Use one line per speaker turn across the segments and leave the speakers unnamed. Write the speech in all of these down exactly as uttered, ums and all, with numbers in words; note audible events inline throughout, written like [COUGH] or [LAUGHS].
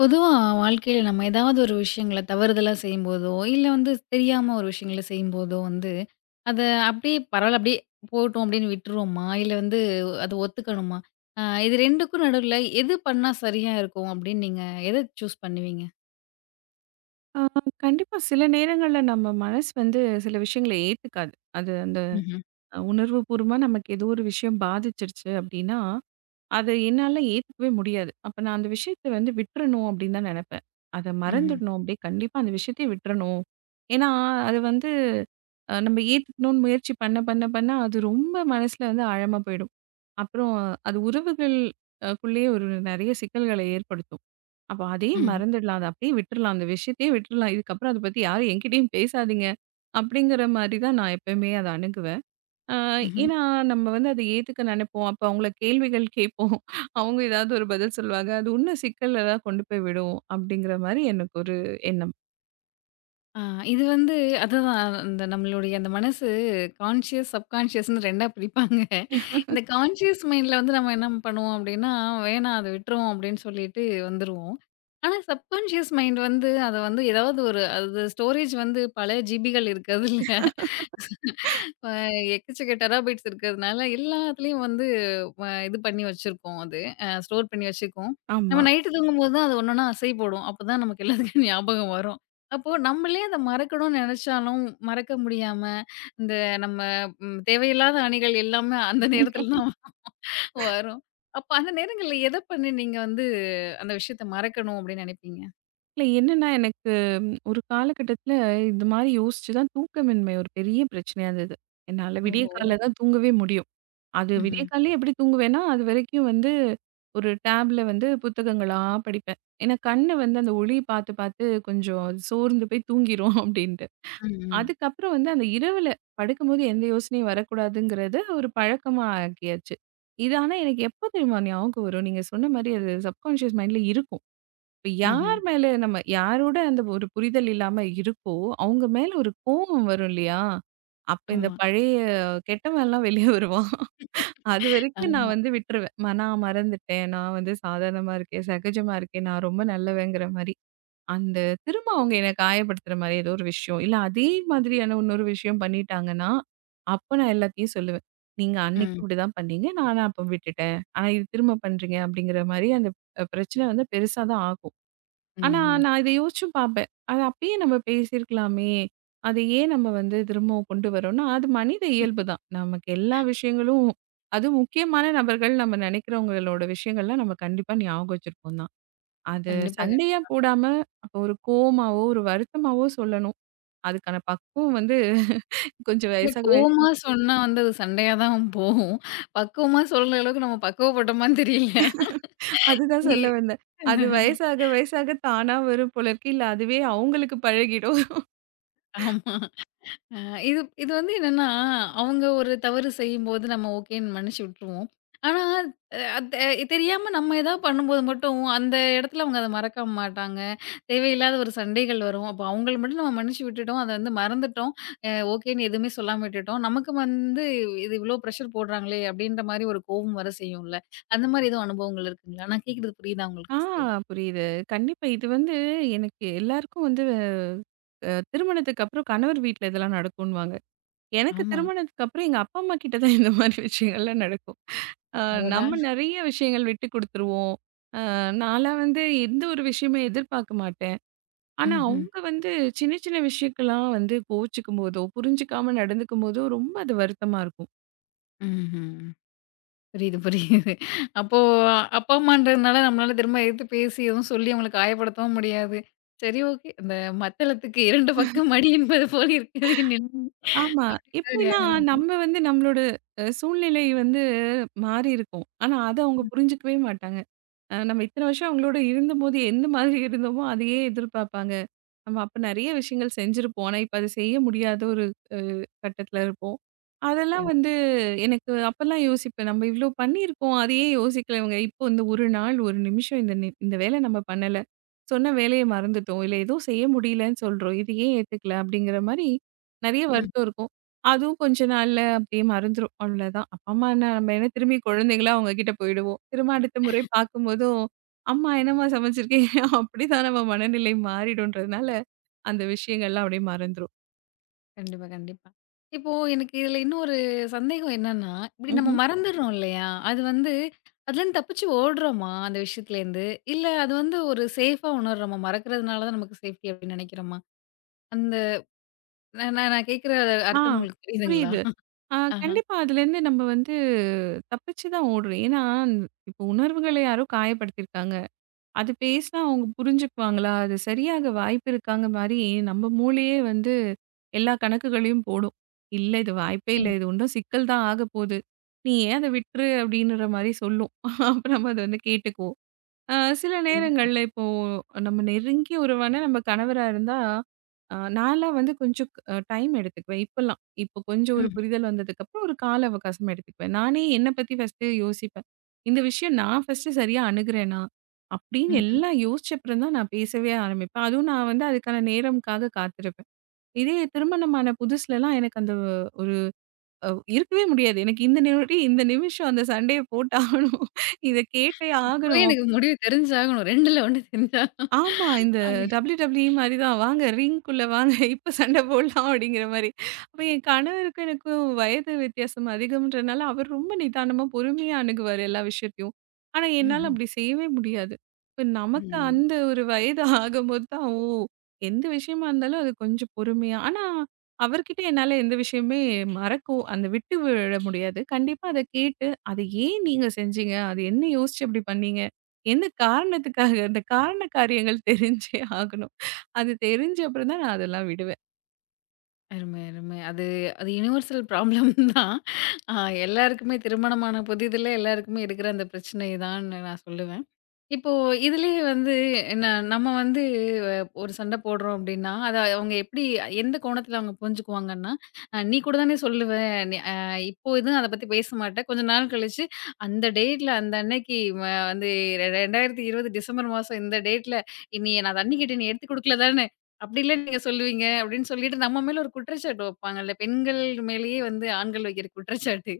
பொதுவா வாழ்க்கையில நம்ம ஏதாவது ஒரு விஷயங்கள தவறுதலா செய்யும்போதோ, இல்ல வந்து தெரியாம ஒரு விஷயங்கள செய்யும்போதோ வந்து, அத அப்படியே பரவால்ல அப்படியே போட்டும் அப்படின்னு விட்டுருவோமா? இல்ல வந்து அத ஒத்துக்கணுமா? அ இது 2க்கும் நடுவுல எது பண்ணா சரியா இருக்கும் அப்படின்னு நீங்க எத சூஸ் பண்ணுவீங்க?
ஆ, கண்டிப்பா சில நேரங்கள்ல நம்ம மனசு வந்து சில விஷயங்கள ஏத்துக்காது. அது அந்த
ம்ஹ்ம்.
உணர்வுபூர்வமா நமக்கு ஏதோ ஒரு விஷயம் பாதிச்சிருச்சு அப்படின்னா, அத என்னால ஏத்துக்கவே முடியாது. அப்ப நான் அந்த விஷயத்த வந்து விட்டுறணும் அப்படின்னு தான் நெனைப்பேன். அத
ம்ஹ்ம்.
மறந்துடணும், அப்படியே கண்டிப்பா அந்த விஷயத்த விட்டுறணும். ஏன்னா, அது வந்து அ நம்ம ஏத்துக்கணும்னு முயற்சி பண்ண பண்ண பண்ண அது ரொம்ப மனசுல வந்து ஆழமா போயிடும். அப்புறம் அது உறவுகள் அ க்குள்ளேயே ஒரு நெறைய சிக்கல்களை ஏற்படுத்தும். அப்ப அதே
ம்.
மறந்துடலாம். அத அப்படியே விட்டுறலாம். அந்த விஷயத்தையே விட்டுறலாம். இதுக்கப்புறம் அத பத்தி யாரும் என்கிட்டயும் பேசாதீங்க. அப்படிங்கிற மாரி தான் நான் எப்பவுமே அத அணுகுவேன். அ
ம்ஹ்ம்.
ஏன்னா நம்ம வந்து அத ஏத்துக்க நெனைப்போம். அப்ப அவங்கள கேள்விகள் கேட்போம். அவங்க ஏதாவது ஒரு பதில் சொல்லுவாங்க. அது இன்னும் சிக்கல்ல தான் கொண்டு போய் விடும். அப்படிங்கிற மாரி எனக்கு ஒரு எண்ணம்.
ஆ, இது வந்து அதுதான் அந்த நம்மளுடைய அந்த மனசு கான்ஷியஸ் சப்கான்ஷியஸ்னு ரெண்டா பிரிப்பாங்க. இந்த கான்ஷியஸ் மைண்ட்ல வந்து நம்ம என்ன பண்ணுவோம் அப்படின்னா, வேணாம் அத விட்டுருவோம் அப்படின்னு சொல்லிட்டு வந்துருவோம். ஆனா சப்கான்ஷியஸ் மைண்ட் வந்து அத வந்து ஏதாவது ஒரு அது ஸ்டோரேஜ் வந்து பல ஜிபிகள் இருக்கு அதுல. அ எக்கச்சக்க டெராபைட்ஸ் இருக்கிறதுனால, எல்லாத்துலயும் வந்து வ இது பண்ணி வச்சிருக்கோம் அது. அ ஸ்டோர் பண்ணி வச்சுக்குவோம். நம்ம
ஆமா.
நைட்டு தூங்கும்போது தான் அது ஒன்னொன்னா அசை போடும். அப்பதான் நமக்கு எல்லாத்துக்கும் [LAUGHS] ஞாபகம் வரும். அப்போ நம்மளே அத மறக்கணும்னு நெனச்சாலும், மறக்க முடியாம, இந்த நம்ம ம் தேவையில்லாத அணிகள் எல்லாமே அந்த நேரத்துல தான் [LAUGHS] வரும். அப்ப அந்த நேரங்கள்ல எத பண்ணி நீங்க வந்து அந்த விஷயத்த மறக்கணும் அப்படின்னு நெனைப்பீங்க?
இல்ல என்னன்னா எனக்கு ம், ஒரு காலகட்டத்தில இந்த மாரி யோசிச்சு தான் தூக்கமின்மை ஒரு பெரிய பிரச்சனையா இருந்தது. என்னால விடிய
ஓஹோ!
காலைல தான் தூங்கவே முடியும். அது விடிய
ம்ஹ்ம்.
காலையில எப்படி தூங்குவேன்னா, அது வரைக்கும் வந்து ஒரு டேப்ல வந்து புத்தகங்களா படிப்பேன். ஏன்னா கண்ணு வந்து அந்த ஒளி பார்த்து, பார்த்து கொஞ்சம் சோர்ந்து போய் தூங்கிரும் அப்படின்ட்டு.
ம், ம்.
அதுக்கப்புறம் வந்து அந்த இரவுல படுக்கும்போது எந்த யோசனையும் வரக்கூடாதுங்கிறத ஒரு பழக்கமா ஆக்கியாச்சு. இது ஆனா எனக்கு எப்ப தெரியுமா ஞாபகம் வரும்? நீங்க சொன்ன மாரி அது சப்கான்ஷியஸ் மைண்ட்ல இருக்கும். இப்ப
ம்ஹ்ம்.
யார் மேல நம்ம யாரோட அந்த ஒரு புரிதல் இல்லாம இருக்கோ, அவங்க மேல ஒரு கோவம் வரும் இல்லையா? அப்ப இந்த
ஆமா.
பழைய கெட்டவன்லாம் வெளிய வருவான். அதுவரைக்கும் நான்
ஆமா.
வந்து விட்டுருவேன். ம நான் மறந்துட்டேன். நான் வந்து சாதாரணமா இருக்கேன், சகஜமா இருக்கேன். நான் ரொம்ப நல்லவங்கிற மாரி. அந்த திரும்ப அவங்க என்ன காயப்படுத்துற மாரி ஏதோ ஒரு விஷயம், இல்ல அதே மாதிரியான இன்னொரு விஷயம் பண்ணிட்டாங்கன்னா, அப்ப நான் எல்லாத்தையும் சொல்லுவேன். "நீங்க அன்னைக்கும்
ம்.
இப்படிதான் பண்ணீங்க. நானா அப்ப விட்டுட்டேன். ஆனா இது திரும்ப பண்றீங்க." அப்படிங்கிற மாரி அந்த அ பிரச்சனை வந்து பெருசா தான் ஆகும். ஆனா,
ம்ஹ்ம்.
நான் இத யோசிச்சும் பார்ப்பேன். அது அப்பயே நம்ம பேசியிருக்கலாமே! அது ஏன் நம்ம வந்து திரும்பவும் கொண்டு வரோம்னா, அது மனித இயல்பு தான். நமக்கு எல்லா விஷயங்களும் அதுவும் முக்கியமான நபர்கள் நம்ம நினைக்கிறவங்களோட விஷயங்கள்லாம் நம்ம கண்டிப்பா ஞாபகம் வச்சிருப்போம் தான். அது
கண்டிப்பா.
சண்டையா போடாம, அப்ப ஒரு கோவமாவோ, ஒரு வருத்தமாவோ சொல்லணும். அதுக்கான பக்குவம் வந்து கொஞ்சம்
இல்ல
வயசாக வயசாக
கோவமா சொன்னா வந்து அது சண்டையா தான் போகும். பக்குவமா சொல்ற அளவுக்கு நம்ம பக்குவப்பட்டோமான்னு தெரியல.
அதுதான் சொல்ல
இ-
வந்தேன். அது வயசாக வயசாக தானா வரும் போல இருக்கு. இல்ல அதுவே அவங்களுக்கு பழகிடும்.
ஆமா. அ இது இது வந்து என்னன்னா, அவங்க ஒரு தவறு செய்யும்போது நம்ம ஓகேன்னு மன்னிச்சு விட்டுருவோம். ஆனா, அ அது அஹ் தெரியாம நம்ம ஏதாவது பண்ணும்போது மட்டும் அந்த இடத்துல அவங்க அத மறக்க மாட்டாங்க. தேவையில்லாத ஒரு சண்டைகள் வரும். அப்போ அவங்கள மட்டும் நம்ம மன்னிச்சு விட்டுட்டோம். அத வந்து மறந்துட்டோம். அ ஓகேன்னு எதுவுமே சொல்லாம விட்டுட்டோம். நமக்கு வந்து இது இவ்ளோ ப்ரெஷர் போடுறாங்களே! அப்படின்ற மாரி ஒரு கோவம் வர செய்யும்ல. அந்த மாரி எதுவும் அனுபவங்கள் இருக்குங்களா? நான் கேட்கிறது புரியுதா உங்களுக்கு
ஆ,
ஃபர்ஸ்ட்டு?
புரியுது. கண்டிப்பா இது வந்து எனக்கு எல்லாருக்கும் வந்து அ திருமணத்துக்கு அப்புறம் கணவர் வீட்ல இதெல்லாம் நடக்குன்னுவாங்க. எனக்கு
ஆமா.
திருமணத்துக்கு அப்புறம் எங்க அப்பா, அம்மா கிட்ட தான் [LAUGHS] இந்த மாதிரி விஷயங்கள்லாம் நடக்கும். அ
அடடா!
நம்ம நெறைய விஷயங்கள் விட்டு குடுத்துருவோம். அ நான்லாம் வந்து எந்த ஒரு விஷயமே எதிர்பார்க்க மாட்டேன். ஆனா,
ம்ஹ்ம்.
அவங்க வந்து சின்ன சின்ன விஷயக்கெல்லாம் வந்து கோவிச்சுக்கும்போதோ, புரிஞ்சுக்காம நடந்துக்கும்போதோ, ரொம்ப அது வருத்தமா இருக்கும்.
ம்ஹ்ம். புரியுது, புரியுது. அப்போ அப்பா, அம்மான்றதுனால நம்மளால திரும்ப எதிர்த்து பேசி எதுவும் சொல்லி அவங்கள காயப்படுத்தவும் முடியாது. சரி ஓகே. அந்த மத்தளத்துக்கு ரெண்டு பக்கம் அடி என்பது போல இருக்கிறது என் நிலைமை.
ஆமா.
சரி,
எப்படின்னா,
ஆயிரும்.
நம்ம வந்து நம்மளோட அ சூழ்நிலை வந்து மாறியிருக்கும். ஆனா, அத அவங்க புரிஞ்சுக்கவே மாட்டாங்க. அ நம்ம இத்தன வருஷம் அவங்களோட இருந்தபோது எந்த மாதிரி இருந்தோமோ, அதையே எதிர்பார்ப்பாங்க. நம்ம அப்ப நெறைய விஷயங்கள் செஞ்சிருப்போம். ஆனா, இப்ப அது செய்ய முடியாத ஒரு அ கட்டத்துல இருப்போம். அதெல்லாம் வந்து எனக்கு அப்பலாம் யோசிப்பேன். நம்ம இவ்ளோ பண்ணியிருக்கோம். அது ஏன் யோசிக்கல இவங்க? இப்போ இந்த ஒரு நாள், ஒரு நிமிஷம் இந்த நி இந்த வேலை நம்ம பண்ணல. சொன்ன வேலைய மறந்துட்டோம். இல்ல ஏதோ செய்ய முடியலன்னு சொல்றோம். இது ஏன் ஏத்துக்கல? அப்படிங்கிற மாரி நெறைய
ம்.
வருத்தம் இருக்கும். அதுவும் கொஞ்ச நாள்ல அப்படியே மறந்துரும். அவ்வளோதான். அப்பா, அம்மா என்ன நம்ம என்ன திரும்பி குழந்தைங்களா அவங்க கிட்ட போயிடுவோம். திரும்ப அடுத்த முறை பார்க்கும்போதும், "அம்மா என்னம்மா சமைச்சிருக்கீங்க?" [LAUGHS] அப்படிதான் நம்ம மனநிலை மாறிடும்ன்றதுனால அந்த விஷயங்கள்லாம் அப்படியே மறந்துரும்.
கண்டிப்பா, கண்டிப்பா. இப்போ எனக்கு இதுல இன்னொரு சந்தேகம் என்னன்னா, இப்படி நம்ம
ம்ஹ்ம்.
மறந்துடுறோம் இல்லையா? அது வந்து அதுலேருந்து தப்பிச்சு ஓடுறோமா அந்த விஷயத்துலேருந்து? இல்ல அது வந்து ஒரு சேஃபா உணர்றோமா? மறக்கிறதுனால தான் நமக்கு சேஃப்டி அப்படின்னு நினைக்கிறோமா? அந்த நான் நான் கேட்கிற
ஆ,
அர்த்தம் உங்களுக்கு புரியுதுங்களா?
புரியுது. ஆ,
ஆஹா.
கண்டிப்பா அதுலேருந்து நம்ம வந்து தப்பிச்சு தான் ஓடுறோம். ஏன்னா, இப்போ உணர்வுகள யாரோ காயப்படுத்தியிருக்காங்க. அது பேசினா அவங்க புரிஞ்சுக்குவாங்களா? அது சரியாக வாய்ப்பு இருக்காங்க மாரி நம்ம மூளையே வந்து எல்லா கணக்குகளையும் போடும். இல்ல இது வாய்ப்பே இல்ல.
நிச்சயமா.
இது இன்னும் சிக்கல் தான் ஆகப்போது. நீ ஏன் அத விட்டுரு அப்படின்ற மாரி சொல்லும். அப்புறம் நம்ம அத வந்து கேட்டுக்குவோம். அ சில
கண்டிப்பா.
நேரங்கள்ல இப்போ நம்ம நெருங்கிய உறவான நம்ம கணவரா இருந்தா, அ நான்லாம் வந்து கொஞ்சம் அ டைம் எடுத்துக்குவேன். இப்பலாம். இப்போ கொஞ்சம் ஒரு
ம்.
புரிதல் வந்ததுக்கப்புறம் ஒரு கால அவகாசம் எடுத்துக்குவேன். நானே என்ன பத்தி ஃபர்ஸ்ட்டு யோசிப்பேன். இந்த விஷயம் நான் ஃபர்ஸ்ட்டு சரியா அணுகுறேனா? அப்படின்னு
ம்ஹ்ம்.
எல்லாம் யோசிச்ச அப்புறம் தான் நான் பேசவே ஆரம்பிப்பேன். அதுவும் நான் வந்து அதுக்கான நேரம்க்காக காத்திருப்பேன். இதே திருமணமான புதுசுலலாம் எனக்கு அந்த ஒரு அ இருக்கவே முடியாது. எனக்கு இந்த நொடி, இந்த நிமிஷம் அந்த சண்டைய போட்டாகணும். இத கேட்டே
இப்பவே
ஆகணும்.
எனக்கு முடிவு தெரிஞ்சாகணும். 2ல ஒண்ணு தெரிஞ்சா
ஆமா. இந்த
அப்டி
டபிள்யூ டபிள்யூ ஈ மாரி தான். "வாங்க, ரிங்குக்குள்ள வாங்க. [LAUGHS] இப்ப சண்ட போடலாம்." அப்படிங்கிற மாரி. அப்ப என் கணவருக்கும் எனக்கும் வயது வித்தியாசம் அதிகம்ன்றனால, அவர் ரொம்ப நிதானமா, பொறுமையா அணுகுவாரு எல்லா விஷயத்தையும். ஆனா, என்னால
ம்ஹ்ம்.
அப்படி செய்யவே முடியாது. இப்ப நமக்கு
ம்.
அந்த ஒரு வயது ஆகும்போது தான், ஓ! எந்த விஷயமா இருந்தாலும் அது கொஞ்சம் பொறுமையா ஆனா, அவர்கிட்ட என்னால எந்த விஷயமே மறக்கவோ அந்த விட்டு விட முடியாது. கண்டிப்பா அத கேட்டு, "அத ஏன் நீங்க செஞ்சீங்க? அது என்ன யோசிச்சு அப்படி பண்ணீங்க?" எந்த காரணத்துக்காக? அந்த காரண காரியங்கள் தெரிஞ்சே ஆகணும். அது தெரிஞ்ச அப்புறம் தான் நான் அதெல்லாம் விடுவேன்.
அருமை, அருமை. அது அது யுனிவர்சல் ப்ராப்ளம் [LAUGHS] தான். அ எல்லாருக்குமே திருமணமான புதிதில எல்லாருக்குமே இருக்கிற அந்த பிரச்சனை தான்னு நான் சொல்லுவேன். இப்போ இதுலயே வந்து என்ன நம்ம வந்து அ ஒரு சண்டை போடுறோம் அப்டின்னா, அத அவங்க எப்படி எந்த கோணத்துல அவங்க புரிஞ்சுக்குவாங்கன்னா, அ "நீ கூட தானே சொல்லுவ. நீ அ இப்போ எதுவும் அத பத்தி பேச மாட்ட. கொஞ்ச நாள் கழிச்சு அந்த டேட்ல அந்த அன்னைக்கு ம வந்து இரண்டாயிரத்து இருபது டிசம்பர் மாசம் இந்த டேட்ல நீ நான் தண்ணி கேட்டேன் நீ எடுத்து குடுக்கல தானே? அப்படிலாம் நீங்க சொல்லுவீங்க" அப்படின்னு சொல்லிட்டு நம்ம மேல ஒரு குற்றச்சாட்டு வைப்பாங்கல்ல. பெண்கள் மேலேயே வந்து ஆண்கள் வைக்கிற குற்றச்சாட்டு.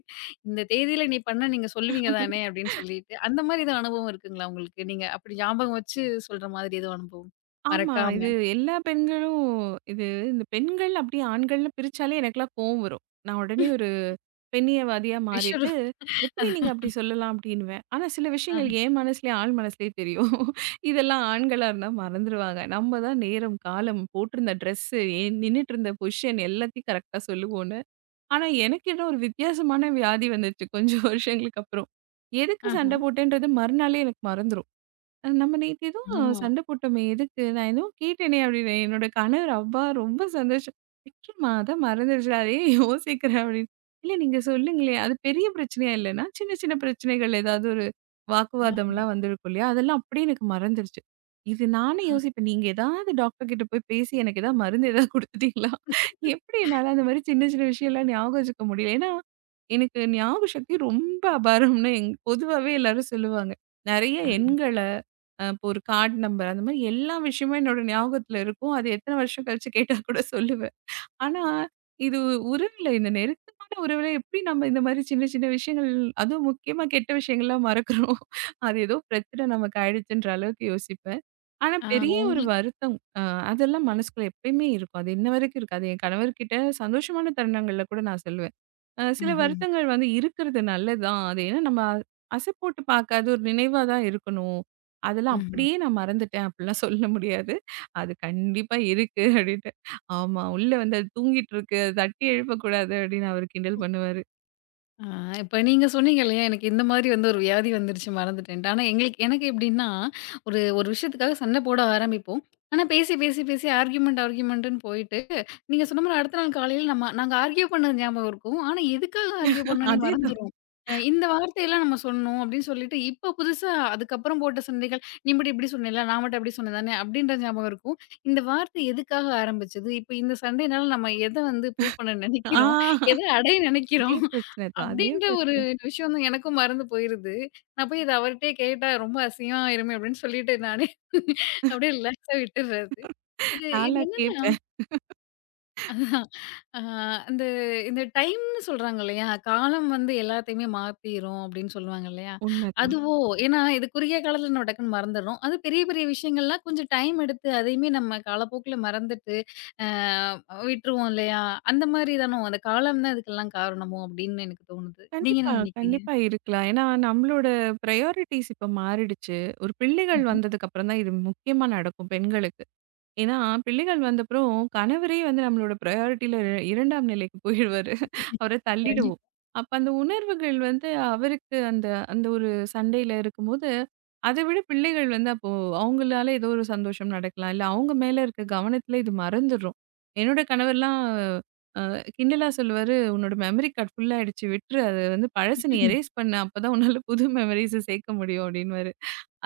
இந்த தேதியில நீ பண்ணா நீங்க சொல்லுவீங்க தானே அப்படின்னு சொல்லிட்டு, அந்த மாரி எதுவும் அனுபவம் இருக்குங்களா உங்களுக்கு? நீங்க அப்படி ஞாபகம் வச்சு சொல்ற மாதிரி எதுவும் அனுபவம்?
ஆமா.
மறக்காம
இது எல்லா பெண்களும் இது இந்த பெண்கள் அப்படியே ஆண்கள்னு பிரிச்சாலே எனக்கெல்லாம் கோவம் வரும். நான் உடனே ஒரு பெண்ணியவாதியா
விஷரு
மாறிட்டு, "எப்படி நீங்க அப்படி சொல்லலாம்?" அப்படின்னுவேன். ஆனா சில
ஆஹ,
விஷயங்கள் என் மனசுலயே ஆள் மனசுலயே தெரியும். இதெல்லாம் ஆண்களா இருந்தா மறந்துருவாங்க. நம்ம தான் நேரம், காலம், போட்டிருந்த ட்ரெஸ்ஸு, ஏன் நின்னுட்டு இருந்த பொசிஷன் எல்லாத்தையும் கரெக்ட்டா சொல்லுவோம். ஆனா, எனக்கு ஏதோ ஒரு வித்தியாசமான வியாதி வந்துச்சு. கொஞ்சம் வருஷங்களுக்கு அப்புறம். எதுக்கு
ஆஹ.
சண்டை போட்டேன்றது மறுநாளே எனக்கு மறந்துரும். அ நம்ம நேத்து ஏதோ
ஆமா.
சண்டை போட்டோமே! எதுக்கு? நான் ஏதோ கேட்டேனே! அப்டின்னேன். என்னோட கணவர் அவ்வா ரொம்ப சந்தோஷம். "நிச்சயமா அதான் மறந்துருச்சு. அதையே யோசிக்கிறேன்" அப்டின்னு. "இல்ல நீங்க சொல்லுங்களேன். அது பெரிய பிரச்சனையா இல்லன்னா, சின்ன சின்ன பிரச்சனைகள் ஏதாவது ஒரு
அ,
வாக்குவாதம்லாம் வந்திருக்கும் இல்லையா? அதெல்லாம் அப்டியே எனக்கு மறந்துருச்சு." இது நானே
அ,
யோசிப்பேன். நீங்க ஏதாவது டாக்டர் கிட்ட போய் பேசி எனக்கு ஏதாவது மருந்து ஏதாவது குடுத்துட்டீங்களா? எப்டி என்னால அந்த மாரி சின்ன சின்ன விஷயம்லாம் ஞாபகம் வச்சுக்க முடியல. ஏன்னா, எனக்கு ஞாபக சக்தி ரொம்ப அபாரம்னு எங் பொதுவாவே எல்லாரும் சொல்லுவாங்க. நெறைய
அ,
எண்கள அ இப்போ ஒரு கார்ட் நம்பர் அந்த மாரி எல்லா விஷயமும் என்னோட ஞாபகத்துல இருக்கும். அது எத்தன வருஷம் கழிச்சு கேட்டா கூட சொல்லுவேன். ஆனா, இது உறவில இந்த நெருக்கமான உறவில எப்படி நம்ம இந்த மாரி சின்ன சின்ன விஷயங்கள் அதுவும் முக்கியமா கெட்ட விஷயங்கள்லாம் மறக்குறோம். [LAUGHS] அது ஏதோ பிரச்சனை நமக்கு ஆயிடுச்சுன்ற அளவுக்கு யோசிப்பேன். ஆனா,
ஆ
பெரிய ஒரு
உங்களுக்கு
வருத்தம் அ அதெல்லாம் மனசுக்குள்ள எப்பயுமே இருக்கும். அது இன்ன வரைக்கும் இருக்கு. அது என் கணவர்கிட்ட சந்தோஷமான தருணங்கள்ல கூட நான் சொல்லுவேன். அ சில
ம்ஹ்ம்,
வருத்தங்கள் வந்து இருக்கிறது நல்லதுதான். அது ஏன்னா நம்ம அசை போட்டு பார்க்க அது ஒரு நினைவா தான் இருக்கணும். அதெல்லாம்
ம்ஹ்ம்.
அப்படியே நான் மறந்துட்டேன் அப்படிலாம் சொல்ல முடியாது. அது கண்டிப்பா இருக்கு அப்படின்ட்டு. ஆமா உள்ள வந்து அது தூங்கிட்டு இருக்கு. அது தட்டி எழுப்பக்கூடாது அப்படின்னு அவரு கிண்டல் பண்ணுவாரு.
ஆ, இப்ப நீங்க சொன்னீங்க இல்லையா, எனக்கு இந்த மாதிரி வந்து ஒரு வியாதி வந்துருச்சு மறந்துட்டேன்ட்டு. ஆனா எங்களுக்கு எனக்கு எப்படின்னா, ஒரு ஒரு விஷயத்துக்காக சண்டை போட ஆரம்பிப்போம். ஆனா பேசி, பேசி, பேசி ஆர்கியூமெண்ட் ஆர்கியூமெண்ட்டுன்னு போயிட்டு, நீங்க சொன்ன மாரி அடுத்த நாள் காலையில நம்ம நாங்க ஆர்கியூ பண்ணது ஞாபகம் இருக்கும். ஆனா எதுக்காக ஆர்கியூ பண்ணோன்னே
அதேதான்.
மறந்துரும். அ இந்த வார்த்தையெல்லாம் நம்ம சொன்னோம் அப்படின்னு சொல்லிட்டு, இப்ப புதுசா அதுக்கப்புறம் போட்ட சண்டைகள், "நீ மட்டும் இப்படி சொன்னேல்ல, நான் மட்டும் அப்படி சொன்னேன் தானே" அப்படின்ற ஞாபகம் இருக்கும். இந்த வார்த்தை எதுக்காக ஆரம்பிச்சது? இப்ப இந்த சண்டையினால நம்ம எத வந்து ப்ரூவ் பண்ண
ஆ,
நினைக்கிறோம்? எத அடைய
அதே
நினைக்கிறோம்?
பிரச்சனை தான். அதே
அப்படின்ற ஒரு
பிரச்சனை.
விஷயம் தான் எனக்கும் மறந்து போயிருது. நான் போய் இத அவர்ட்டயே கேட்டா ரொம்ப அசிங்கமா ஆயிருமே அப்படின்னு சொல்லிட்டு நானே அப்படியே ரிலாக்ஸா விட்டுர்றது. இது இது
நான்லாம்
என்னன்னா,
கேட்பேன்.
அ அந்த இந்த டைம்ன்னு சொல்றாங்க இல்லையா? காலம் வந்து எல்லாத்தையுமே மாத்திரும் அப்படின்னு சொல்லுவாங்க இல்லையா?
உண்மைதான்.
அதுவோ ஏன்னா இது குறுகிய காலத்துல நம்ம டக்குன்னு மறந்துடுறோம். அது பெரிய பெரிய விஷயங்கள்லாம் கொஞ்சம் டைம் எடுத்து அதையுமே நம்ம காலப்போக்குல மறந்துட்டு அ விட்டுருவோம் இல்லையா? அந்த மாரி தானோ? அந்த காலம் தான் இதுக்கெல்லாம் காரணமோ அப்படின்னு எனக்கு தோணுது. நீங்க
கண்டிப்பா,
என்ன நினைக்கிறீங்க?
கண்டிப்பா இருக்கலாம். ஏன்னா நம்மளோட பிரையாரிட்டீஸ் இப்ப மாறிடுச்சு. ஒரு பிள்ளைகள் வந்ததுக்கு அப்புறம் தான் இது முக்கியமா நடக்கும் பெண்களுக்கு. ஏன்னா, பிள்ளைகள் வந்தப்புறம் கணவரே வந்து நம்மளோட ப்ரையாரிட்டில இரண்டாம் நிலைக்கு போயிடுவாரு. [LAUGHS]
ம்.
அவர தள்ளிடுவோம்.
கண்டிப்பா.
அப்ப அந்த உணர்வுகள் வந்து அவருக்கு அந்த அந்த ஒரு சண்டையில இருக்கும்போது, அத விட பிள்ளைகள் வந்து அப்போ அவங்களால ஏதோ ஒரு சந்தோஷம் நடக்கலாம். இல்ல அவங்க மேல இருக்க கவனத்துல இது மறந்துரும். என்னோட கணவர்லாம் அ கிண்டலா சொல்லுவாரு, "உன்னோட மெமரி கார்ட் ஃபுல் ஆயிடுச்சு விட்ரு. அத வந்து பழச நீ எரேஸ் பண்ணு. அப்பதான் உன்னால புது மெமரீஸ சேர்க்க முடியும்" அப்படின்னுவாரு.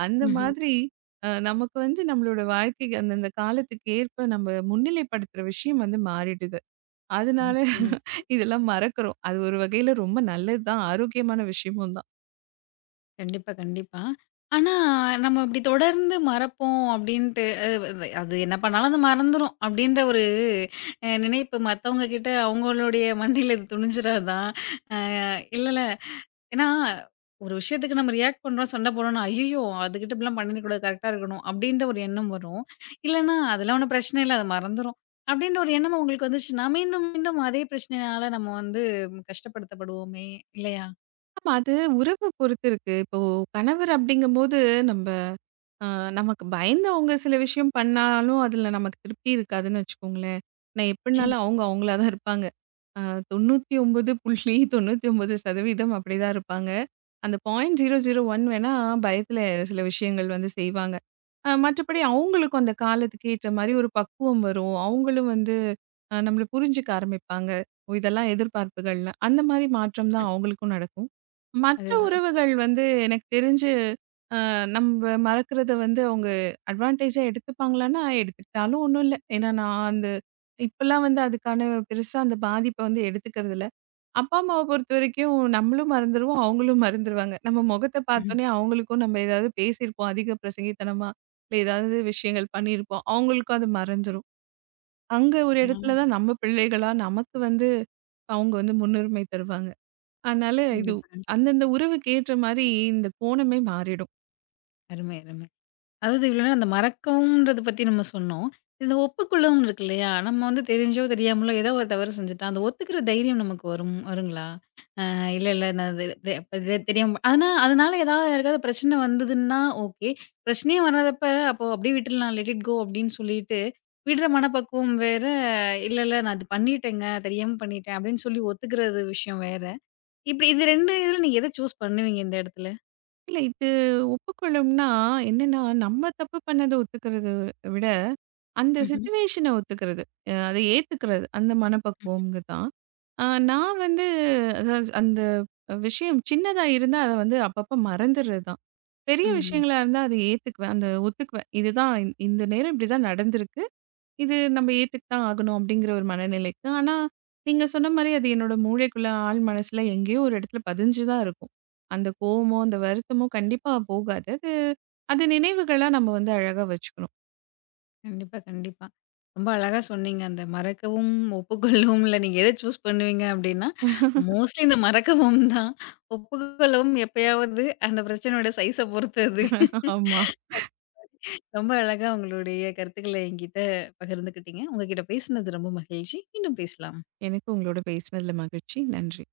அந்த
ம்ஹ்ம்.
மாதிரி அ நமக்கு வந்து நம்மளோட வாழ்க்கைக்கு அந்தந்த காலத்துக்கு ஏற்ப நம்ம முன்னிலைப்படுத்துற விஷயம் வந்து மாறிடுது. அதனால
நிச்சயமா.
இதெல்லாம் மறக்கிறோம். அது ஒரு வகையில ரொம்ப நல்லது தான். ஆரோக்கியமான விஷயமும் தான்.
கண்டிப்பா, கண்டிப்பா. ஆனா, நம்ம இப்டி தொடர்ந்து மறப்போம் அப்டின்ட்டு அ வ அது என்ன பண்ணாலும் அது மறந்துரும் அப்டின்ற ஒரு அ நினைப்பு மத்தவங்க கிட்ட அவங்களுடைய மண்டையில இது துணிஞ்சிராதா? இல்லல்ல. ஏன்னா, ஒரு விஷயத்துக்கு நம்ம ரியாக்ட் பண்றோம், சண்டை போடுறோம்னா, "ஐய்யய்யோ! அதுகிட்ட இப்படிலாம் பண்ணிடக்கூடாது. கரெக்ட்டா இருக்கணும்." அப்டின்ற ஒரு எண்ணம் வரும். இல்லன்னா, "அதெல்லாம் ஒண்ணும் பிரச்சனை இல்ல. அது மறந்துரும்." அப்டின்ற ஒரு எண்ணம் உங்களுக்கு வந்துச்சுன்னா, மீண்டும், மீண்டும் அதே பிரச்சனையினால நம்ம வந்து கஷ்டப்படுத்தப்படுவோமே! இல்லையா?
ஆமா அது உறவு பொறுத்து இருக்கு. இப்போ கணவர் அப்படிங்கும்போது நம்ம ஆ, நமக்கு பயந்தவங்க சில விஷயம் பண்ணாலும், அதுல நமக்கு திருப்தி இருக்காதுன்னு வச்சுக்கோங்களேன். நான் எப்படினாலும்
நிச்சயமா.
அவங்க அவங்களா தான் இருப்பாங்க. அ தொண்ணூற்றி ஒன்பது புள்ளி தொண்ணூற்றி ஒன்பது சதவீதம் அப்படிதான் இருப்பாங்க. அந்த பூஜ்ஜியம் புள்ளி பூஜ்ஜியம் பூஜ்ஜியம் ஒன்று வேணா பயத்துல சில விஷயங்கள் வந்து செய்வாங்க. அ மற்றபடி அவங்களுக்கும் அந்த காலத்துக்கு ஏற்ற மாரி ஒரு பக்குவம் வரும். அவங்களும் வந்து அ நம்மள புரிஞ்சுக்க ஆரம்பிப்பாங்க. ஓ! இதெல்லாம் எதிர்பார்ப்புகள்னு. அந்த மாரி மாற்றம் தான் அவங்களுக்கும் நடக்கும். மற்ற
அதுதான்.
உறவுகள் வந்து எனக்கு தெரிஞ்சு நம்ப மறக்கிறத வந்து அவங்க அட்வான்டேஜா எடுத்துப்பாங்களான்னா, எடுத்துக்கிட்டாலும் ஒண்ணும் இல்ல. ஏன்னா நான் அந்த இப்பலாம் வந்து அதுக்கான பெருசா அந்த பாதிப்ப வந்து எடுத்துக்கிறதில்ல. அப்பா, அம்மாவ பொறுத்தவரைக்கும் நம்மளும் மறந்துருவோம், அவங்களும் மறந்துருவாங்க. நம்ம முகத்த
ஆ
பார்த்தோனே அவங்களுக்கும் நம்ம ஏதாவது பேசியிருப்போம் அதிக பிரசங்கித்தனமா, இல்ல ஏதாவது விஷயங்கள் பண்ணியிருப்போம். அவங்களுக்கும் அது மறந்துரும். அங்க ஒரு இடத்துல தான் நம்ம பிள்ளைகளா நமக்கு வந்து அவங்க வந்து முன்னுரிமை தருவாங்க. அதனால இது
கண்டிப்பா, கண்டிப்பா.
அந்தந்த உறவுக்கு ஏற்ற மாரி இந்த கோணமே மாறிடும்.
அருமை, அருமை. அதாவது இவ்ளோ நேரம் அந்த மறக்கவும்ன்றத பத்தி நம்ம சொன்னோம். இந்த ஒப்புக்கொள்ளவும் இருக்கு இல்லையா? நம்ம வந்து தெரிஞ்சோ, தெரியாமலோ ஏதோ ஒரு தவறு செஞ்சுட்டா, அந்த ஒத்துக்கிற தைரியம் நமக்கு வரும் வருங்களா? அ இல்ல, இல்ல நான் இது இது அப்ப இது தெரியாம ஆனா அதனால ஏதாவது யாருக்காவது பிரச்சனை வந்ததுன்னா ஓகே. பிரச்சனையே வராதப்ப, அப்போ அப்படியே விட்டுடலாம் லெட் இட் கோ அப்படின்னு சொல்லிட்டு, விடுற மனப்பக்குவம் வேற, இல்ல, இல்ல நான் அது பண்ணிட்டேங்க, தெரியாம பண்ணிட்டேன் அப்படின்னு சொல்லி ஒத்துக்கிறது விஷயம் வேற. இப்படி இது ரெண்டு இதுல நீங்க எத சூஸ் பண்ணுவீங்க இந்த இடத்துல?
இல்ல இது ஒப்புக்கொள்ளும்னா, என்னன்னா நம்ம தப்பு பண்ணத ஒத்துக்கிறத விட, அந்த
ம்ஹ்ம்.
சிச்சுவேஷன ஒத்துக்கிறது. அ அத ஏத்துக்கிறது. அந்த மனப்பக்குவம்ங்க தான். அ நான் வந்து அதாவது அந்த விஷயம் சின்னதா இருந்தா, அத வந்து அப்பப்ப மறந்துர்றது தான். பெரிய
ம்ஹ்ம்.
விஷயங்களா இருந்தா, அத ஏத்துக்குவேன். அந்த ஒத்துக்குவேன். இதுதான் இந்த இந்த நேரம் இப்படிதான் நடந்திருக்கு. இது நம்ம ஏத்துக்கித்தான் ஆகணும் அப்படிங்கிற ஒரு மனநிலைக்கு. ஆனா, நீங்க சொன்ன மாரி அது என்னோட மூளைக்குள்ள ஆழ் மனசுல எங்கேயோ ஒரு இடத்துல பதிஞ்சு தான் இருக்கும். அந்த கோவமோ, அந்த வருத்தமோ கண்டிப்பா போகாது. அது அது நினைவுகளா நம்ம வந்து அழகா வச்சுக்கணும்.
கண்டிப்பா, கண்டிப்பா. ரொம்ப அழகா சொன்னீங்க. அந்த மறக்கவும், ஒப்புக்கொள்ளவும்ல நீங்க எத சூஸ் பண்ணுவீங்க அப்டின்னா, மோஸ்ட்லி இந்த மறக்கவும் தான். ஒப்புக்கொள்ளவும் எப்பயாவது அந்த பிரச்சனையோட சைஸ பொறுத்து அது.
ஆமா.
ரொம்ப அழகா உங்களுடைய கருத்துக்கள என்கிட்ட பகிர்ந்துக்கிட்டீங்க. உங்க கிட்ட பேசினது ரொம்ப மகிழ்ச்சி. மீண்டும் பேசலாம்.
எனக்கு உங்களோட பேசினதுல மகிழ்ச்சி. நன்றி.